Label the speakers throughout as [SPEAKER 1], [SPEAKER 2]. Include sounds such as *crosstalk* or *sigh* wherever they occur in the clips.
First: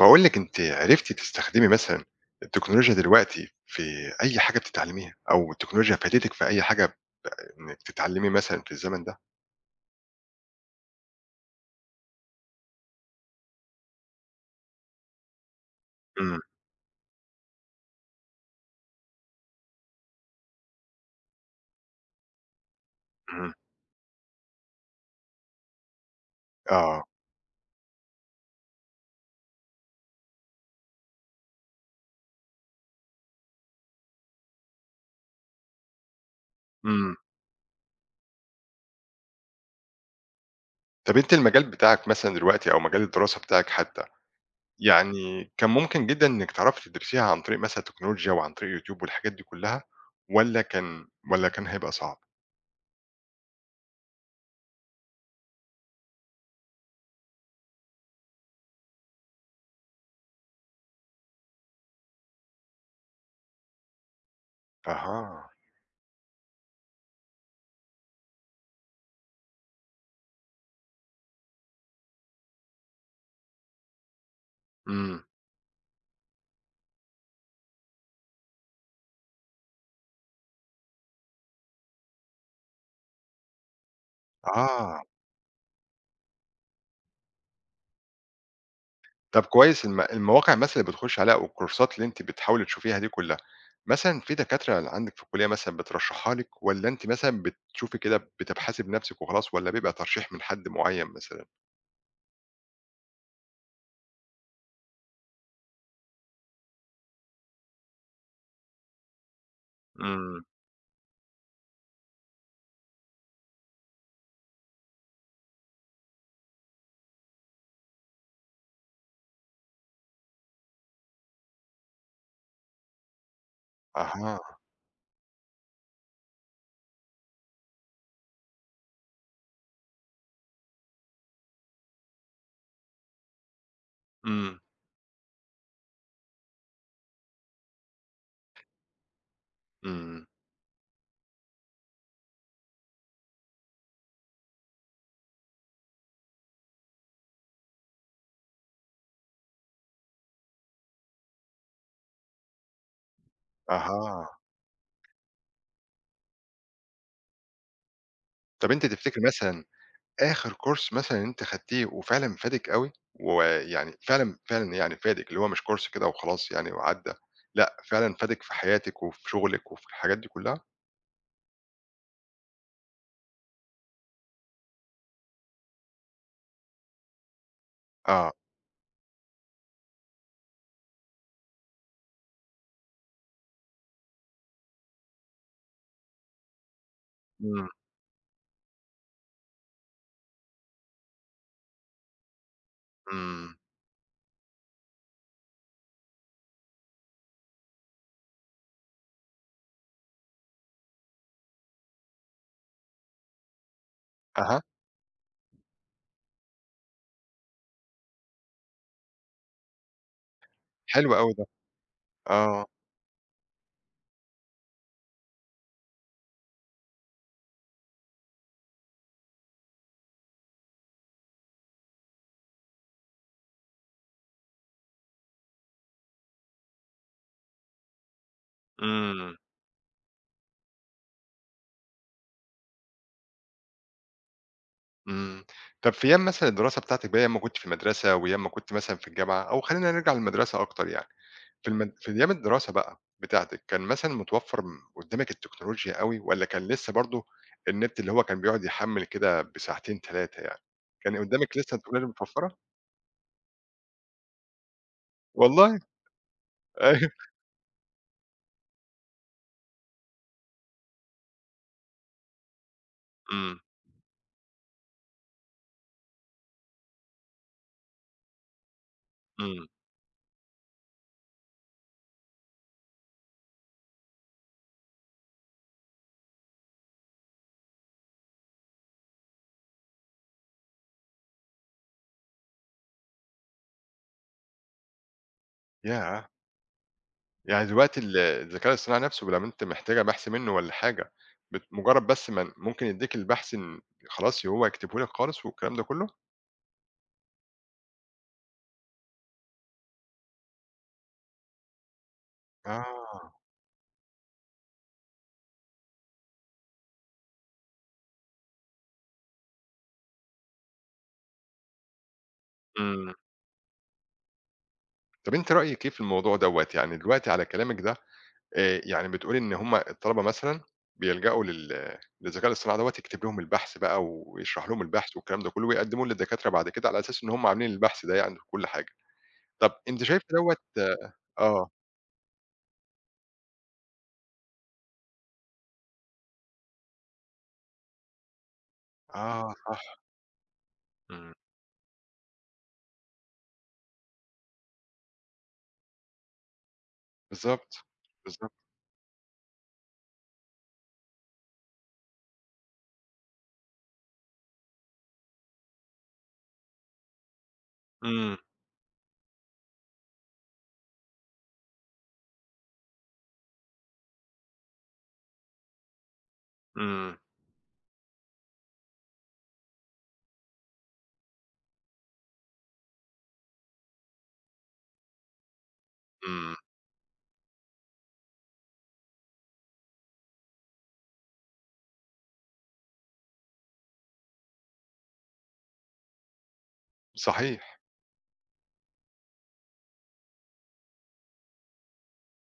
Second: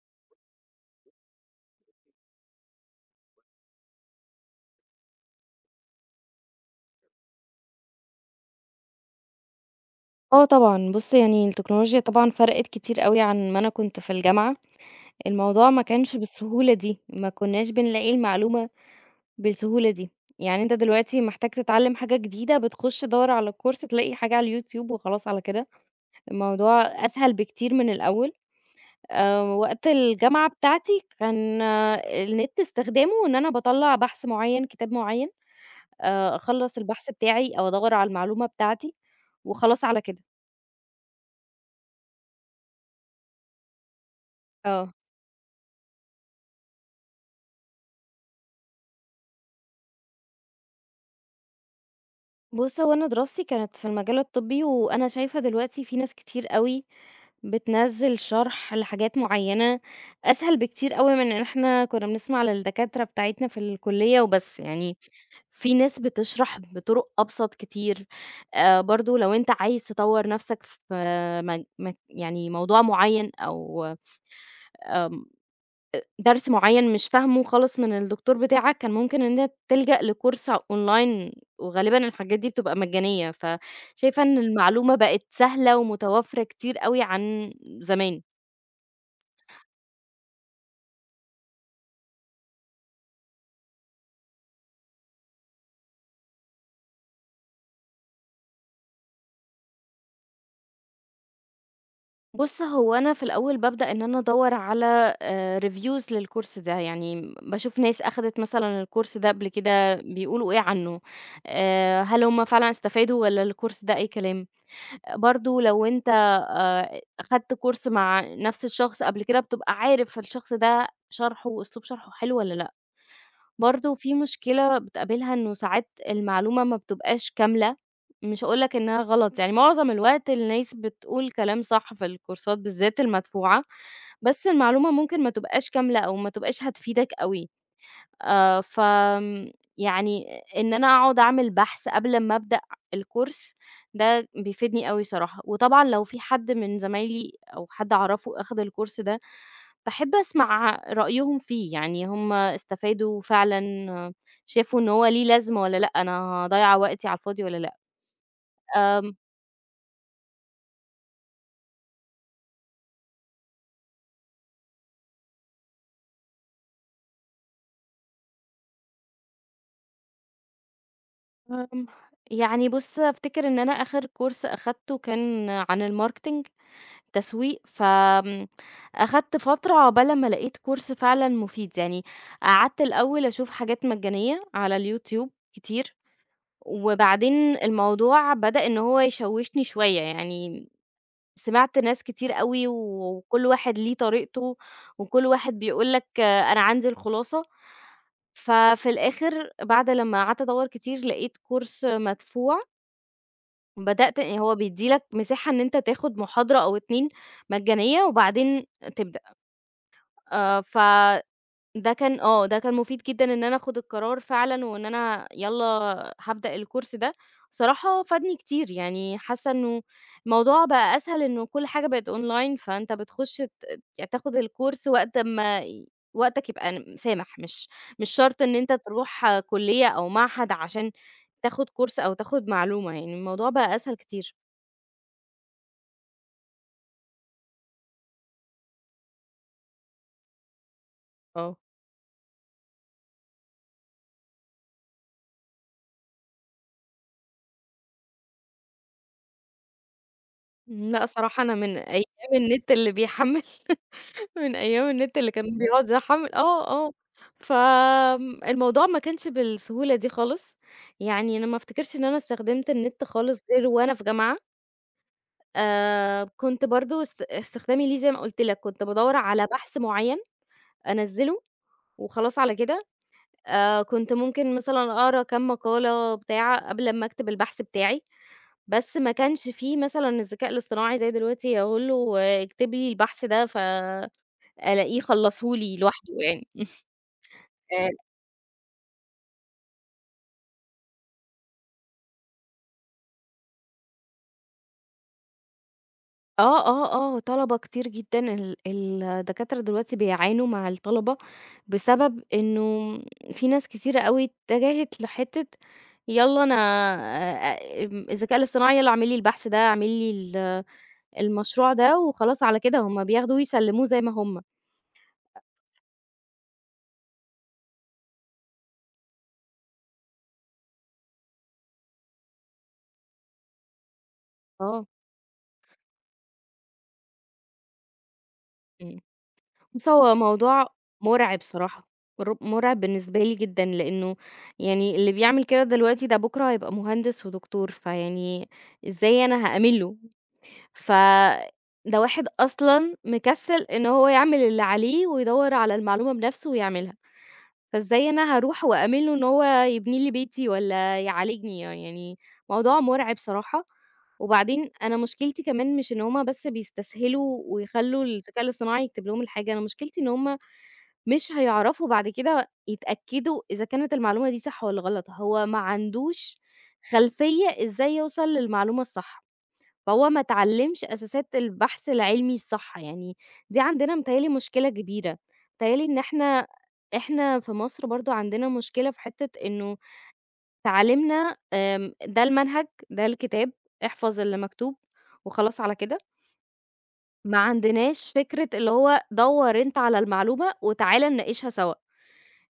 [SPEAKER 1] باقول لِك أنتِ عرفتِ تستخدمي مثلًا التكنولوجيا دلوقتي في أي حاجة بتتعلميها، أو التكنولوجيا فادتِك في أي حاجة إنِّك تتعلمي مثلًا في الزمن ده؟
[SPEAKER 2] آه طبعًا، بُص يعني التكنولوجيا طبعًا فرقِت كتير أوي عن ما أنا كنت في الجامعة، الموضوع ما كانش
[SPEAKER 1] إمم،
[SPEAKER 2] بالسهولة دي، ما كناش بنلاقي المعلومة بالسهولة دي، يعني أنت دلوقتي محتاج تتعلّم حاجة جديدة بتخش تدوّر على
[SPEAKER 1] إمم،
[SPEAKER 2] الcourse تلاقي حاجة على اليوتيوب وخلاص على كده، الموضوع
[SPEAKER 1] آه،
[SPEAKER 2] أسهل بكتير من الأول، وقت الجامعة بتاعتي كان النت استخدامه إن أنا باطلّع بحث معيّن، كتاب معيّن، أخلّص البحث
[SPEAKER 1] إمم.
[SPEAKER 2] بتاعي أو أدوّر على المعلومة بتاعتي وخلاص على كده،
[SPEAKER 1] طَب أنتِ المجال بتاعِك مثلًا دلوقتي أو مجال الدراسة بتاعِك حتى،
[SPEAKER 2] آه.
[SPEAKER 1] يعني كان ممكن جدًا إنِّك تعرفي تدرسيها عن طريق مثلًا التكنولوجيا وعن طريق YouTube والحاجات دي كلّها والّا كان هيبقى صعب؟
[SPEAKER 2] بُص، هو أنا دراستي كانت في المجال الطبّي، وأنا شايفة دلوقتي في ناس كتير أوي بتنزّل شرح لحاجات معيّنة، أسهل بكتير أوي من إن إحنا كنا بنسمع للدكاترة بتاعتنا في الكلية وبس، يعني
[SPEAKER 1] أها،
[SPEAKER 2] في ناس بتشرح بطرق أبسط كتير، برضه لو أنت عايز تطوّر نَفْسك في مج مج يعني موضوع معيّن أو
[SPEAKER 1] إمم،
[SPEAKER 2] درس معيّن مش فاهمه خالص من الدكتور بتاعك، كان ممكن إن أنت تلجأ لكورس أونلاين، وغالبًا الحاجات دي بتبقى مجانية، فشايفة إن المعلومة
[SPEAKER 1] آه.
[SPEAKER 2] بقت سهلة ومتوفرة كتير أوي عن زمان.
[SPEAKER 1] طب كويس المواقع مثلًا اللي بتخشي عليها أو الكورسات اللي أنتِ بتحاولي تشوفيها دي كلّها، مثلًا في دكاترة اللي عندِك في الكلية مثلًا بترشحها لِك والّا أنتِ مثلًا بتشوفي كده بتبحثي بنفسِك وخلاص والّا بيبقى ترشيح من حد معيّن مثلًا؟
[SPEAKER 2] بُص، هو أنا في الأول بابدأ إن أنا أدوّر على reviews للكورس ده، يعني باشوف ناس أخدت مثلًا الكورس ده قبل كده
[SPEAKER 1] إمم،
[SPEAKER 2] بيقولوا إيه عنه، هل هُم فعلًا استفادوا والّا الكورس ده أي كلام؟ برضه لو أنت أخدت كورس مع نفس الشخص قبل كده، بتبقى عارف الشخص ده شرحه وأسلوب شرحه حلو والّا لأ. برضه في
[SPEAKER 1] أها،
[SPEAKER 2] مشكلة بتقابلها إنه ساعات المعلومة ما بتبقاش كاملة، مش هاقول لك إنها غلط، يعني معظم الوقت الناس بتقول كلام صح في الكورسات بالذات المدفوعة، بس
[SPEAKER 1] إمم،
[SPEAKER 2] المعلومة ممكن ما تبقاش كاملة أو ما تبقاش هتفيدك أوي. ف آمم
[SPEAKER 1] إمم،
[SPEAKER 2] يعني إن أنا أقعد أعمل بحث قبل ما أبدأ الcourse ده بيفيدني أوي صراحة، وطبعًا لو في حد من زمايلي أو حد أعرفه أخد الcourse ده، باحب أسمع رأيهم فيه، يعني هم استفادوا فعلًا، آه،
[SPEAKER 1] أها.
[SPEAKER 2] شافوا إن هو ليه لازمة والّا لأ، أنا هاضيّع وقتي على الفاضي والّا لأ.
[SPEAKER 1] طب أنتِ
[SPEAKER 2] آمم،
[SPEAKER 1] تفتكري مثلًا آخر كورس مثلًا أنتِ خدتيه وفعلًا فادِك أوي، ويعني فعلًا، فعلًا يعني فادِك، اللي هو مش كورس كده وخلاص يعني وعدّى، لأ فعلًا فادِك في حياتِك وفي شغلِك وفي الحاجات دي كلّها؟
[SPEAKER 2] آمم يعني بُص أفتكر إن أنا آخر course أخدته كان عن الmarketing. تسويق،
[SPEAKER 1] آه،
[SPEAKER 2] أخدت فترة عقبال أمّا لقيت كورس فعلًا مفيد، يعني قعدت الأول أشوف حاجات مجانية على اليوتيوب كتير، وبعدين
[SPEAKER 1] إمم،
[SPEAKER 2] الموضوع بدأ إن هو يشوّشني شوية، يعني سمعت ناس كتير أوي وكل
[SPEAKER 1] إمم.
[SPEAKER 2] واحد ليه طريقته، وكل واحد بيقول لك أنا عندي الخلاصة، ففي الآخر بعد لمّا قعدت أدوّر كتير لقيت كورس مدفوع بدأت هو
[SPEAKER 1] أها،
[SPEAKER 2] بيدّي لك مساحة إن أنت تاخد محاضرة أو 2 مجانية وبعدين تبدأ،
[SPEAKER 1] حلو أوي
[SPEAKER 2] فده
[SPEAKER 1] ده،
[SPEAKER 2] كان ده
[SPEAKER 1] آه،
[SPEAKER 2] كان مفيد جدًا إن أنا آخد القرار فعلًا وإن أنا يالّا هابدأ الكورس ده، صراحة فادني كتير، يعني حاسة إنه الموضوع بقى أسهل إنه كل حاجة بقت online فأنت بتخش يعني تاخد الكورس وقت أمّا وقتك يبقى سامح، مش شرط إن أنت
[SPEAKER 1] إمم،
[SPEAKER 2] تروح كلية أو معهد عشان تاخد كورس أو تاخد معلومة، يعني الموضوع بقى أسهل كتير،
[SPEAKER 1] إمم. طب في أيام مثلًا الدراسة بتاعتِك بقى، أيام ما كنتِ في المدرسة وأيام ما كنتِ مثلًا في الجامعة، أو خلّينا نرجع للمدرسة أكتر يعني،
[SPEAKER 2] آه.
[SPEAKER 1] في أيام الدراسة بقى بتاعتِك، كان مثلًا متوفّر قدّامِك التكنولوجيا أوي، والّا كان لسه برضه النت اللي هو كان بيقعد يحمّل كده بساعتين 3 يعني؟
[SPEAKER 2] لأ
[SPEAKER 1] كان
[SPEAKER 2] صراحة أنا
[SPEAKER 1] قدّامِك لسه
[SPEAKER 2] من أيام
[SPEAKER 1] التكنولوجيا متوفّرة؟
[SPEAKER 2] النت اللي بيحمّل، *laughs* من أيام النت اللي كان
[SPEAKER 1] والله!
[SPEAKER 2] بيقعد يحمّل
[SPEAKER 1] *laughs* أيوه،
[SPEAKER 2] الموضوع ما كانش بالسهولة دي خالص، يعني أنا ما أفتكرش إن أنا استخدمت النت خالص
[SPEAKER 1] إمم،
[SPEAKER 2] غير وأنا في جامعة، كنت برضه استخدامي ليه زي ما قُلت لك، كنت بادوّر على
[SPEAKER 1] إمم،
[SPEAKER 2] بحث معيّن أنزّله وخلاص على كده، كنت ممكن مثلًا أقرا كام مقالة بتاع قبل أمّا أكتب البحث بتاعي. بس ما كانش في مثلًا الذكاء الاصطناعي زي دلوقتي أقول له اكتبي لي البحث ده فألاقيه خلّصه لي لوحده
[SPEAKER 1] ياه!
[SPEAKER 2] يعني.
[SPEAKER 1] يعني
[SPEAKER 2] آآ
[SPEAKER 1] دلوقتي الذكاء الاصطناعي نفسه لما أنت محتاجة بحث منه والّا حاجة، مجرد بس ما ممكن يدّيك البحث ن خلاص هو يكتبه لك خالص والكلام ده كله؟
[SPEAKER 2] آه، طلبة كتير جدًا الدكاترة دلوقتي بيعانوا مع الطلبة بسبب إنه
[SPEAKER 1] آه.
[SPEAKER 2] في ناس كتيرة أوي اتجهت لحتّة يالّا أنا آمم الذكاء الاصطناعي يالّا اعمل لي البحث ده، اعمل لي المشروع ده وخلاص على كده، هم
[SPEAKER 1] إمم.
[SPEAKER 2] بياخدوه ويسلموه زي ما هم.
[SPEAKER 1] طب أنتِ رأيِك إيه في الموضوع دوّة؟ يعني دلوقتي على كلامِك ده يعني بتقولي إن هم الطلبة مثلًا بيلجأوا للذكاء الاصطناعي دوّة يكتب لهم البحث بقى ويشرح لهم
[SPEAKER 2] آه.
[SPEAKER 1] البحث والكلام ده كله ويقدموه للدكاترة بعد كده على أساس إن هم عاملين البحث ده يعني وكل حاجة.
[SPEAKER 2] إمم.
[SPEAKER 1] طب
[SPEAKER 2] بُص،
[SPEAKER 1] أنتِ
[SPEAKER 2] هو
[SPEAKER 1] شايفة دوّة
[SPEAKER 2] موضوع مُرعب
[SPEAKER 1] آه.
[SPEAKER 2] صراحة، مُرعب بالنسبة لي جدًا، لإنه يعني اللي بيعمل كده دلوقتي ده بُكرة هيبقى مهندس ودكتور، فيعني إزاي أنا
[SPEAKER 1] آه،
[SPEAKER 2] هأمِن
[SPEAKER 1] صح.
[SPEAKER 2] له؟ ف
[SPEAKER 1] إمم.
[SPEAKER 2] ده واحد أصلًا مكسِّل إن هو يعمل اللي عليه ويدوّر على المعلومة بنفسه ويعملها،
[SPEAKER 1] بالضبط،
[SPEAKER 2] فإزاي أنا
[SPEAKER 1] بالضبط.
[SPEAKER 2] هاروح وأمِن له إن هو يبني لي بيتي والّا يعالجني؟ يعني موضوع مُرعب صراحة، وبعدين أنا مشكلتي كمان مش إن هُم بس بيستسهلوا ويخلّوا
[SPEAKER 1] إمم.
[SPEAKER 2] الذكاء الاصطناعي يكتب لهم الحاجة، أنا مشكلتي إن هُم مش هيعرفوا بعد كده يتأكدوا إذا كانت المعلومة دي صح والّا غلط، هو ما عندوش
[SPEAKER 1] إمم،
[SPEAKER 2] خلفية إزاي يوصل للمعلومة الصح، فهو ما اتعلّمش أساسات البحث العلمي الصح، يعني دي عندنا متهيأ لي مشكلة كبيرة، متهيأ لي إن إحنا
[SPEAKER 1] إمم،
[SPEAKER 2] إحنا في مصر برضه عندنا مشكلة في حتّة إنه تعليمنا ده المنهج، ده الكتاب، احفظ اللي مكتوب وخلاص على كده، ما
[SPEAKER 1] صحيح.
[SPEAKER 2] عندناش فكرة اللي هو دوّر أنت على المعلومة وتعالَ نناقشها سوا،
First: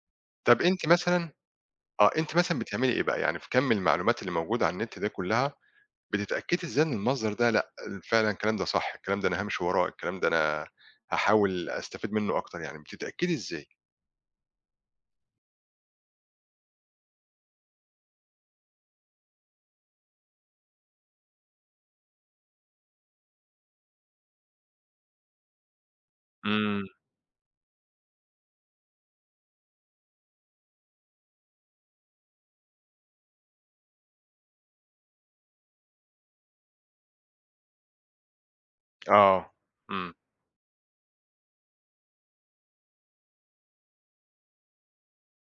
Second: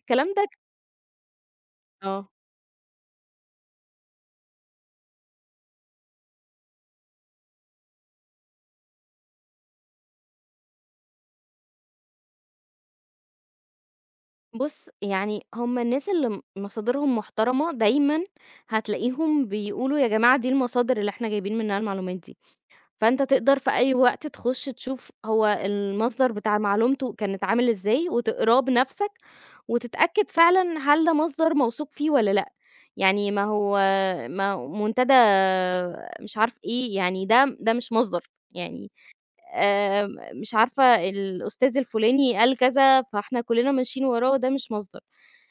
[SPEAKER 2] الكلام ده
[SPEAKER 1] طَب أنتِ مثلًا آه،
[SPEAKER 2] آه.
[SPEAKER 1] أنتِ مثلًا بتعملي إيه بقى؟ يعني في كَم المعلومات اللي موجودة على النت ده كلّها، بتتأكدي إزاي إن المصدر ده لأ، فعلًا الكلام ده صح، الكلام ده أنا هامشي وراه، الكلام ده أنا هاحاول أستفيد منّه أكتر يعني، بتتأكدي إزاي؟
[SPEAKER 2] بُص، يعني هم الناس اللي مصادرهم محترمة دايمًا هتلاقيهم بيقولوا يا جماعة دي المصادر اللي إحنا جايبين منها المعلومات دي، فأنت تقدر في أي وقت تخش تشوف هو المصدر بتاع
[SPEAKER 1] إمم،
[SPEAKER 2] معلومته كانت عامل إزاي وتقراه بنفسك وتتأكد فعلًا هل ده مصدر موثوق فيه والّا لأ، يعني ما هو ما منتدى مش عارف إيه، يعني ده مش مصدر، يعني
[SPEAKER 1] آه،
[SPEAKER 2] آآ
[SPEAKER 1] إمم،
[SPEAKER 2] مش عارفة الأستاذ الفُلاني قال كذا، فإحنا كُلّنا ماشيين وراه، ده مش مصدر.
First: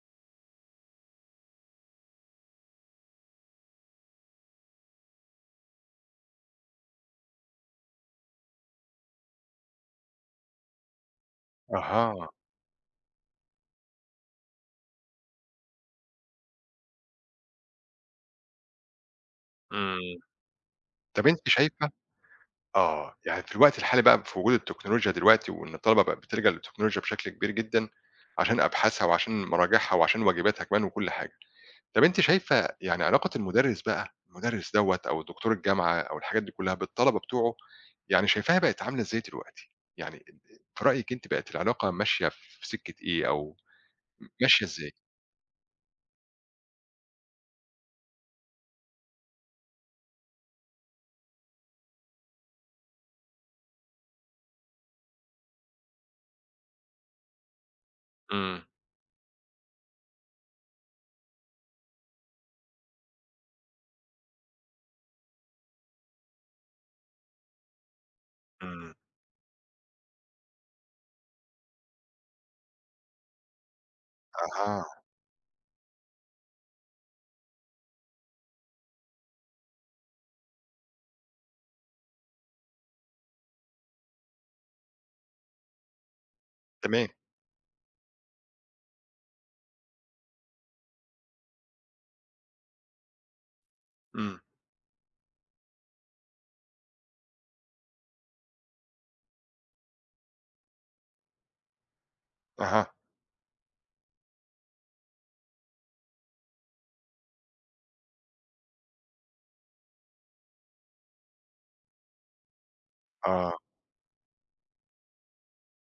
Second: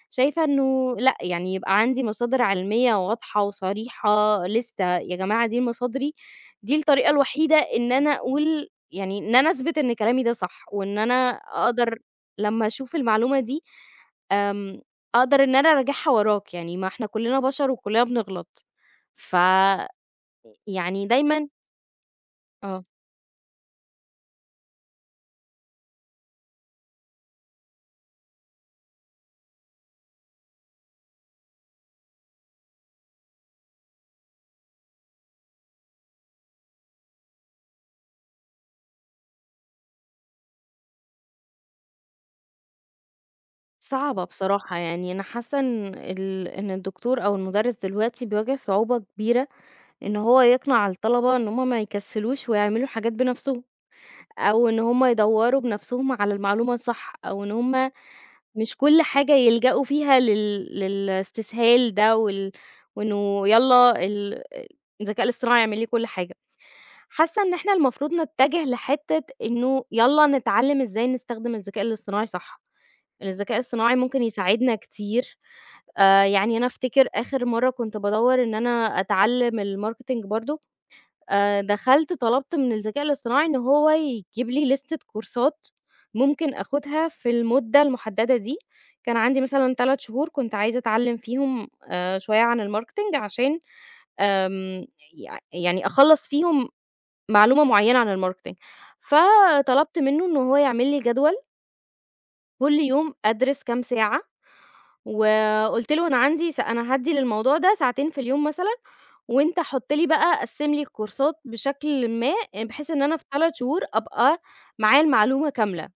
[SPEAKER 2] شايفة إنه لأ، يعني يبقى عندي مصادر علمية واضحة وصريحة، لِستة، يا جماعة دي مصادري، دي الطريقة الوحيدة إن أنا أقول يعني إن أنا أثبت إن كلامي ده صح، وإن أنا أقدر
[SPEAKER 1] أها،
[SPEAKER 2] لمّا أشوف المعلومة دي، آمم أقدر إن أنا أراجعها وراك، يعني ما إحنا كُلّنا بشر وكُلّنا بنغلط. فيعني
[SPEAKER 1] إمم. طَب
[SPEAKER 2] دايمًا
[SPEAKER 1] أنتِ شايفة
[SPEAKER 2] آه.
[SPEAKER 1] آه، يعني في الوقت الحالي بقى في وجود التكنولوجيا دلوقتي وإن الطلبة بقت بتلجأ للتكنولوجيا بشكل كبير جدًا عشان أبحاثها وعشان مراجعها وعشان واجباتها كمان وكل حاجة. طب أنتِ شايفة يعني علاقة المُدرِّس بقى، المُدرِّس دوّة أو دكتور الجامعة أو الحاجات دي كلّها بالطلبة بتوعه، يعني شايفاها بقت عاملة إزاي دلوقتي؟ يعني في رأيِك أنتِ بقت العلاقة ماشية في سكة إيه أو
[SPEAKER 2] صعبة
[SPEAKER 1] ماشية
[SPEAKER 2] بصراحة،
[SPEAKER 1] إزاي؟
[SPEAKER 2] يعني أنا حاسة إن إن الدكتور أو المُدرّس دلوقتي بيواجه صعوبة كبيرة إن هو يقنع الطلبة إن هُم ما يكسّلوش ويعملوا حاجات بنَفْسهم، أو إن هُم يدوّروا بنَفْسهم على المعلومة الصح، أو إن هُم
[SPEAKER 1] إمم،
[SPEAKER 2] مش كل حاجة يلجأوا فيها للاستسهال ده وإنه يالّا الذكاء الاصطناعي يعمل لي كل حاجة. حاسة إن إحنا المفروض نتجه
[SPEAKER 1] إمم،
[SPEAKER 2] لحتّة إنه يالّا نتعلّم إزاي نستخدم الذكاء الاصطناعي صح، الذكاء الاصطناعي ممكن يساعدنا
[SPEAKER 1] أها،
[SPEAKER 2] كتير يعني أنا أفتكر آخر مرّة كنت بادوّر إن أنا أتعلّم الmarketing برضه، دخلت طلبت من الذكاء الاصطناعي إن هو يجيب لي لِستة كورسات ممكن آخُدها
[SPEAKER 1] تمام،
[SPEAKER 2] في المدة المحددة دي، كان عندي مثلًا 3 شهور كنت عايزة أتعلّم فيهم شوية عن الmarketing عشان
[SPEAKER 1] إمم،
[SPEAKER 2] آمم، يعني أخلّص فيهم معلومة معيّنة عن الmarketing، فطلبت منّه إن هو يعمل لي جدول كل
[SPEAKER 1] أها،
[SPEAKER 2] يوم أدرس كام ساعة وقُلت له: "أنا عندي أنا هادّي للموضوع ده ساعتين في اليوم مثلًا، وأنت حُط لي بقى قسّم لي الكورسات بشكل ما، بحيث إن أنا في 3
[SPEAKER 1] آه،
[SPEAKER 2] شهور أبقى معايا المعلومة كاملة."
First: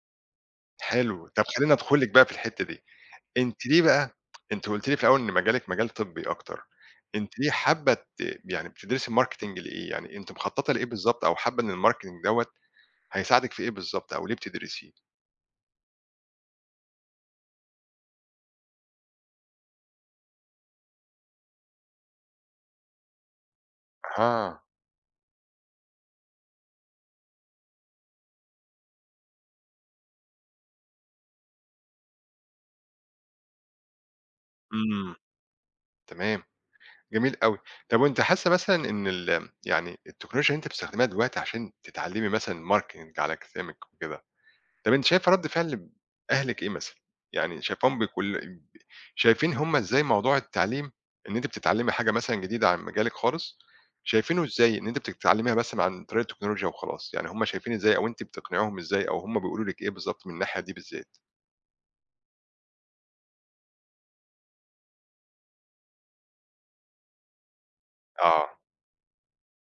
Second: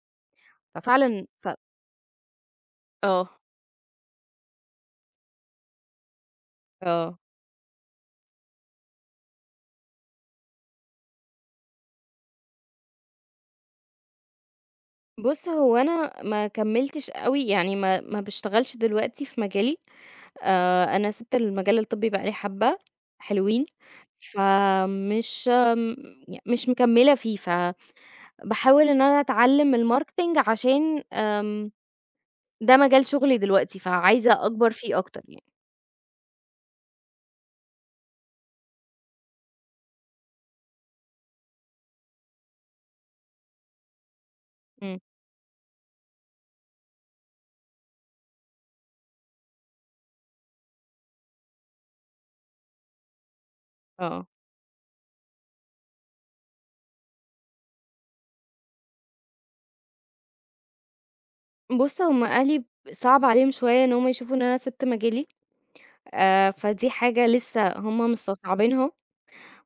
[SPEAKER 2] ففعلًا
[SPEAKER 1] حلو. طب
[SPEAKER 2] ف
[SPEAKER 1] خلّيني أدخل لِك بقى في الحتّة دي،
[SPEAKER 2] آه،
[SPEAKER 1] أنتِ ليه بقى أنتِ قُلتِ لي في الأول إن مجالِك مجال طبّي أكتر،
[SPEAKER 2] آه.
[SPEAKER 1] أنتِ ليه حابة ت يعني بتدرسي marketing لإيه؟ يعني أنتِ مخططة لإيه بالضبط أو حابة إن الmarketing دوّة هيساعدِك في إيه بالضبط أو ليه بتدرسيه؟
[SPEAKER 2] بُص، هو أنا ما كمّلتش أوي، يعني ما باشتغلش دلوقتي في مجالي، أنا سِبت المجال الطبّي بقى لي حبّة حلوين،
[SPEAKER 1] أها،
[SPEAKER 2] فمش م مش مكمّلة فيه، فباحاول إن أنا أتعلّم الmarketing عشان ده مجال شغلي دلوقتي، فعايزة أكبر فيه
[SPEAKER 1] إمم.
[SPEAKER 2] أكتر يعني.
[SPEAKER 1] تمام، جميل أوي. طب وأنتِ حاسة مثلًا إن يعني التكنولوجيا اللي أنتِ بتستخدميها دلوقتي عشان تتعلمي مثلًا marketing على كلامِك وكده، طب
[SPEAKER 2] إمم،
[SPEAKER 1] أنتِ شايفة رد فعل أهلِك إيه مثلًا؟ يعني شايفاهم بكل شايفين هُم إزاي موضوع التعليم إن أنتِ بتتعلمي حاجة مثلًا جديدة عن مجالِك خالص،
[SPEAKER 2] آه.
[SPEAKER 1] شايفينه إزاي إن أنتِ بتتعلميها مثلًا عن طريق التكنولوجيا وخلاص، يعني هُم شايفين إزاي أو أنتِ بتقنعيهم إزاي أو هُم بيقولوا لِك إيه بالضبط من الناحية دي بالذات؟
[SPEAKER 2] بُص، هُم أهلي صعب عليهم شوية إن هُم يشوفوا إن أنا سِبت مجالي، فدي حاجة لسه هُم
[SPEAKER 1] آه،
[SPEAKER 2] مستصعبينها،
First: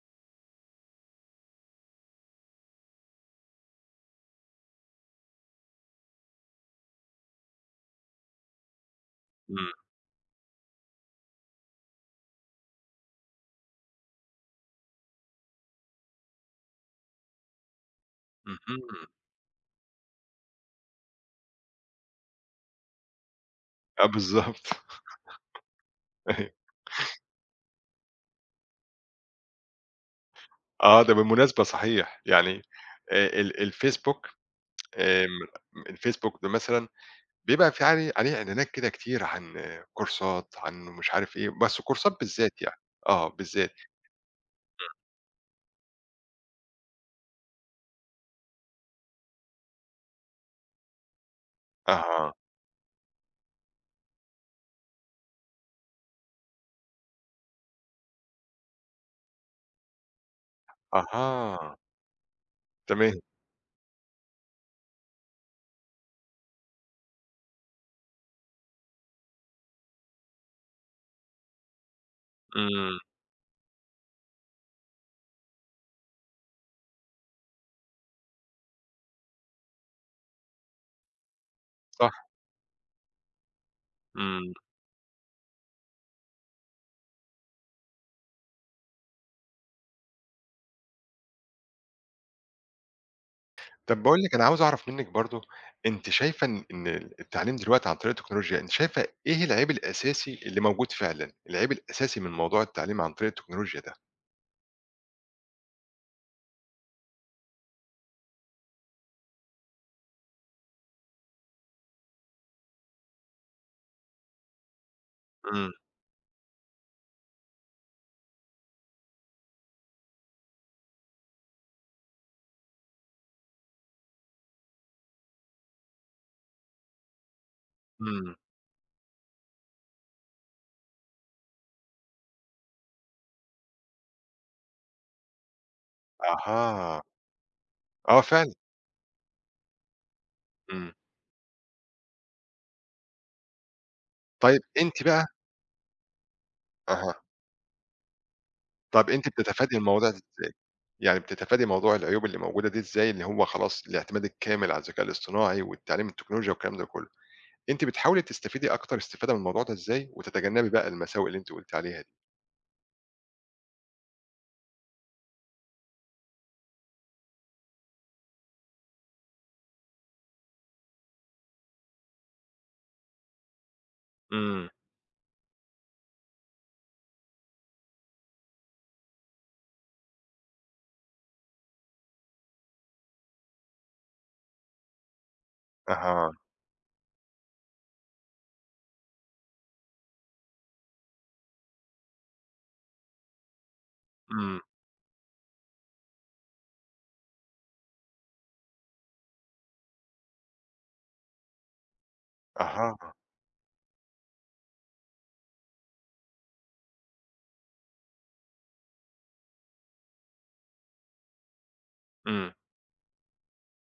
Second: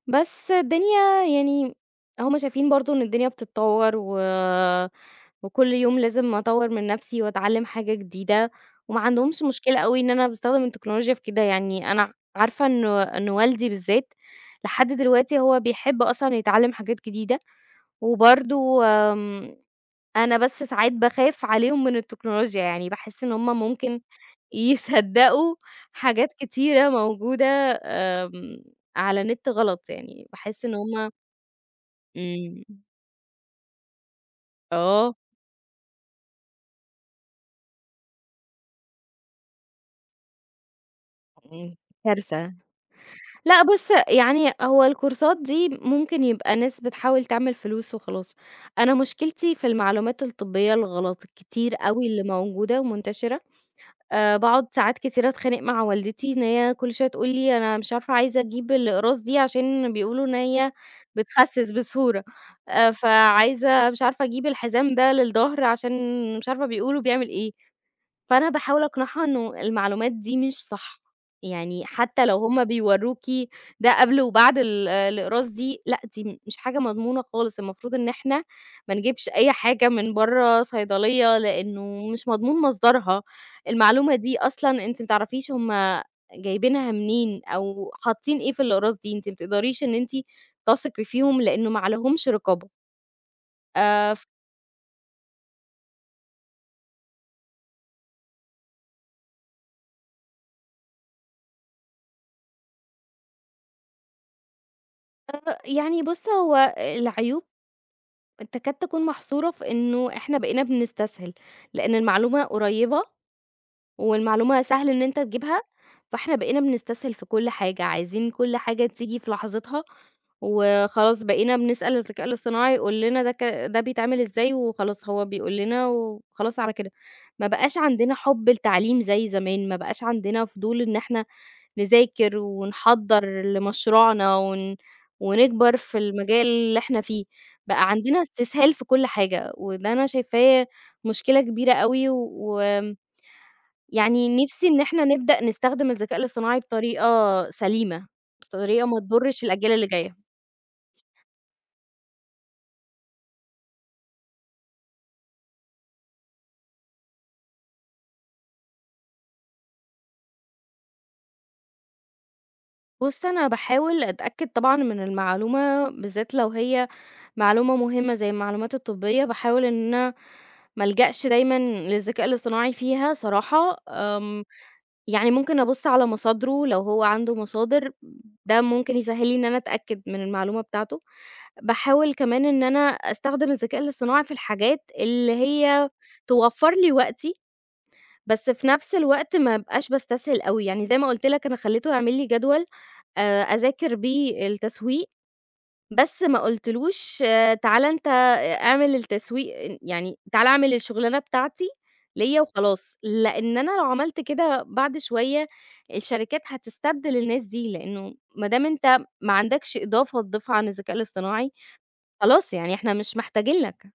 [SPEAKER 2] بس الدنيا يعني هُم شايفين برضه إن الدنيا بتتطور وكل يوم لازم أطوّر من نفسي وأتعلم حاجة جديدة، وما عندهمش
[SPEAKER 1] إمم،
[SPEAKER 2] مشكلة أوي إن أنا باستخدم التكنولوجيا في كده، يعني أنا عارفة إنه إن والدي بالذات لحد دلوقتي هو بيحب أصلًا يتعلم حاجات جديدة. وبرضه
[SPEAKER 1] اهم.
[SPEAKER 2] أنا بس ساعات باخاف عليهم من التكنولوجيا، يعني باحس إن هُم ممكن
[SPEAKER 1] آه بالضبط *laughs*
[SPEAKER 2] يصدّقوا حاجات
[SPEAKER 1] أيوه.
[SPEAKER 2] كتيرة موجودة آمم، على النت غلط، يعني باحس إن
[SPEAKER 1] آه،
[SPEAKER 2] هُم
[SPEAKER 1] ده بالمناسبة صحيح، يعني
[SPEAKER 2] إمم،
[SPEAKER 1] ال الفيسبوك
[SPEAKER 2] آه،
[SPEAKER 1] آمم، الفيسبوك ده مثلًا بيبقى في عليه إعلانات كده كتير عن آه، كورسات، عن مش عارف إيه،
[SPEAKER 2] إمم،
[SPEAKER 1] بس كورسات
[SPEAKER 2] كارثة.
[SPEAKER 1] بالذات يعني، آه
[SPEAKER 2] لأ
[SPEAKER 1] بالذات.
[SPEAKER 2] بُص، يعني هو الكورسات دي ممكن يبقى ناس بتحاول تعمل فلوس وخلاص، أنا مشكلتي في المعلومات الطبية الغلط الكتير أوي اللي
[SPEAKER 1] أها،
[SPEAKER 2] موجودة ومنتشرة باقعد ساعات كتيرة أتخانق مع والدتي إن هي كل شوية تقول لي: "أنا مش عارفة عايزة أجيب الأقراص دي عشان بيقولوا إن هي بتخسِّس
[SPEAKER 1] أها،
[SPEAKER 2] بسهورة،
[SPEAKER 1] تمام،
[SPEAKER 2] فعايزة مش عارفة أجيب الحزام ده للضهر عشان مش عارفة بيقولوا بيعمل إيه." فأنا باحاول أقنعها إنه المعلومات دي مش صح، يعني حتى لو هُم
[SPEAKER 1] إمم،
[SPEAKER 2] بيوروكِ ده قبل وبعد الإقراص دي، لأ دي مش حاجة مضمونة خالص، المفروض إن إحنا ما نجيبش أي حاجة من برّه صيدلية، لإنه
[SPEAKER 1] صح،
[SPEAKER 2] مش مضمون مصدرها، المعلومة دي
[SPEAKER 1] إمم.
[SPEAKER 2] أصلًا أنتِ ما تعرفيش هُم جايبينها منين أو حاطين إيه في الأقراص دي، أنتِ ما تقدريش إن أنتِ تثقي فيهم لإنه ما عليهمش رقابة.
[SPEAKER 1] طب باقول
[SPEAKER 2] ف
[SPEAKER 1] لِك أنا عاوز أعرف منِّك برضه، أنتِ شايفة إن التعليم دلوقتي عن طريق التكنولوجيا، أنتِ شايفة إيه العيب الأساسي اللي موجود فعلًا، العيب الأساسي من موضوع التعليم عن طريق التكنولوجيا ده؟
[SPEAKER 2] يعني بُص هو العيوب تكاد تكون محصورة في إنه إحنا بقينا بنستسهل، لإن المعلومة قريبة والمعلومة سهل إن أنت تجيبها،
[SPEAKER 1] إمم،
[SPEAKER 2] فإحنا بقينا بنستسهل في كل حاجة، عايزين كل حاجة تيجي في لحظتها، وخلاص بقينا بنسأل الذكاء الاصطناعي يقول لنا ده ده بيتعمل إزاي وخلاص هو بيقول لنا وخلاص على كده، ما بقاش عندنا
[SPEAKER 1] إمم.
[SPEAKER 2] حُب لتعليم زي زمان، ما بقاش عندنا فضول إن إحنا نذاكر ونحضّر لمشروعنا ونكبر في المجال اللي إحنا
[SPEAKER 1] أها،
[SPEAKER 2] فيه، بقى
[SPEAKER 1] آه
[SPEAKER 2] عندنا
[SPEAKER 1] فعلًا،
[SPEAKER 2] استسهال في كل حاجة، وده أنا شايفاه
[SPEAKER 1] إمم.
[SPEAKER 2] مشكلة كبيرة أوي، يعني
[SPEAKER 1] طيب
[SPEAKER 2] نِفْسي إن
[SPEAKER 1] أنتِ
[SPEAKER 2] إحنا
[SPEAKER 1] بقى
[SPEAKER 2] نبدأ نستخدم الذكاء الاصطناعي بطريقة
[SPEAKER 1] أها،
[SPEAKER 2] سليمة، بطريقة ما
[SPEAKER 1] طَب أنتِ
[SPEAKER 2] تضُرّش الأجيال
[SPEAKER 1] بتتفادي
[SPEAKER 2] اللي
[SPEAKER 1] الموضوع
[SPEAKER 2] جاية.
[SPEAKER 1] ده إزاي؟ يعني بتتفادي موضوع العيوب اللي موجودة دي إزاي، اللي هو خلاص الاعتماد الكامل على الذكاء الاصطناعي والتعليم التكنولوجيا والكلام ده كله، أنتِ بتحاولي تستفيدي أكتر استفادة من الموضوع ده إزاي، وتتجنبي بقى المساوئ اللي أنتِ قُلتِ عليها دي؟
[SPEAKER 2] بُص، أنا باحاول أتأكد طبعًا من المعلومة، بالذات لو هي معلومة مهمة زي المعلومات الطبية، باحاول إن أنا ما ألجأش دايمًا للذكاء الاصطناعي فيها صراحة،
[SPEAKER 1] إمم،
[SPEAKER 2] يعني ممكن أبُص على مصادره لو هو عنده مصادر، ده ممكن يسهّل لي إن أنا أتأكد من المعلومة بتاعته. باحاول كمان إن أنا أستخدم الذكاء الاصطناعي في الحاجات اللي هي
[SPEAKER 1] أها،
[SPEAKER 2] توفّر لي وقتي، بس في نفس الوقت ما ابقاش باستسهل أوي، يعني زي ما قُلت لك أنا خلّيته يعمل لي جدول أذاكر بيه
[SPEAKER 1] إمم،
[SPEAKER 2] التسويق بس ما قُلتلوش تعالَ أنت اعمل التسويق يعني تعالَ اعمل الشغلانة بتاعتي ليّا
[SPEAKER 1] أها،
[SPEAKER 2] وخلاص، لإن أنا لو عملت كده بعد شوية الشركات هتستبدل الناس دي، لإنه ما دام أنت ما عندكش إضافة تضيفها عن الذكاء الاصطناعي،
[SPEAKER 1] إمم،
[SPEAKER 2] خلاص يعني إحنا مش محتاجين لك.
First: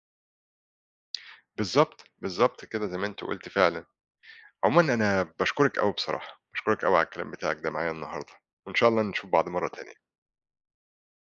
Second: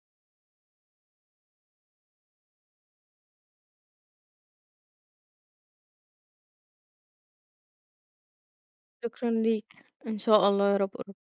[SPEAKER 1] بالضبط، بالضبط كده زي ما أنتِ قُلتِ فعلًا. عمومًا أنا باشكرِك أوي بصراحة، باشكرِك أوي على الكلام بتاعِك ده معايا النهارده، وإن شاء الله نشوف
[SPEAKER 2] شكرًا
[SPEAKER 1] بعض مرة
[SPEAKER 2] ليك،
[SPEAKER 1] تانية.
[SPEAKER 2] إن شاء الله يا رب قر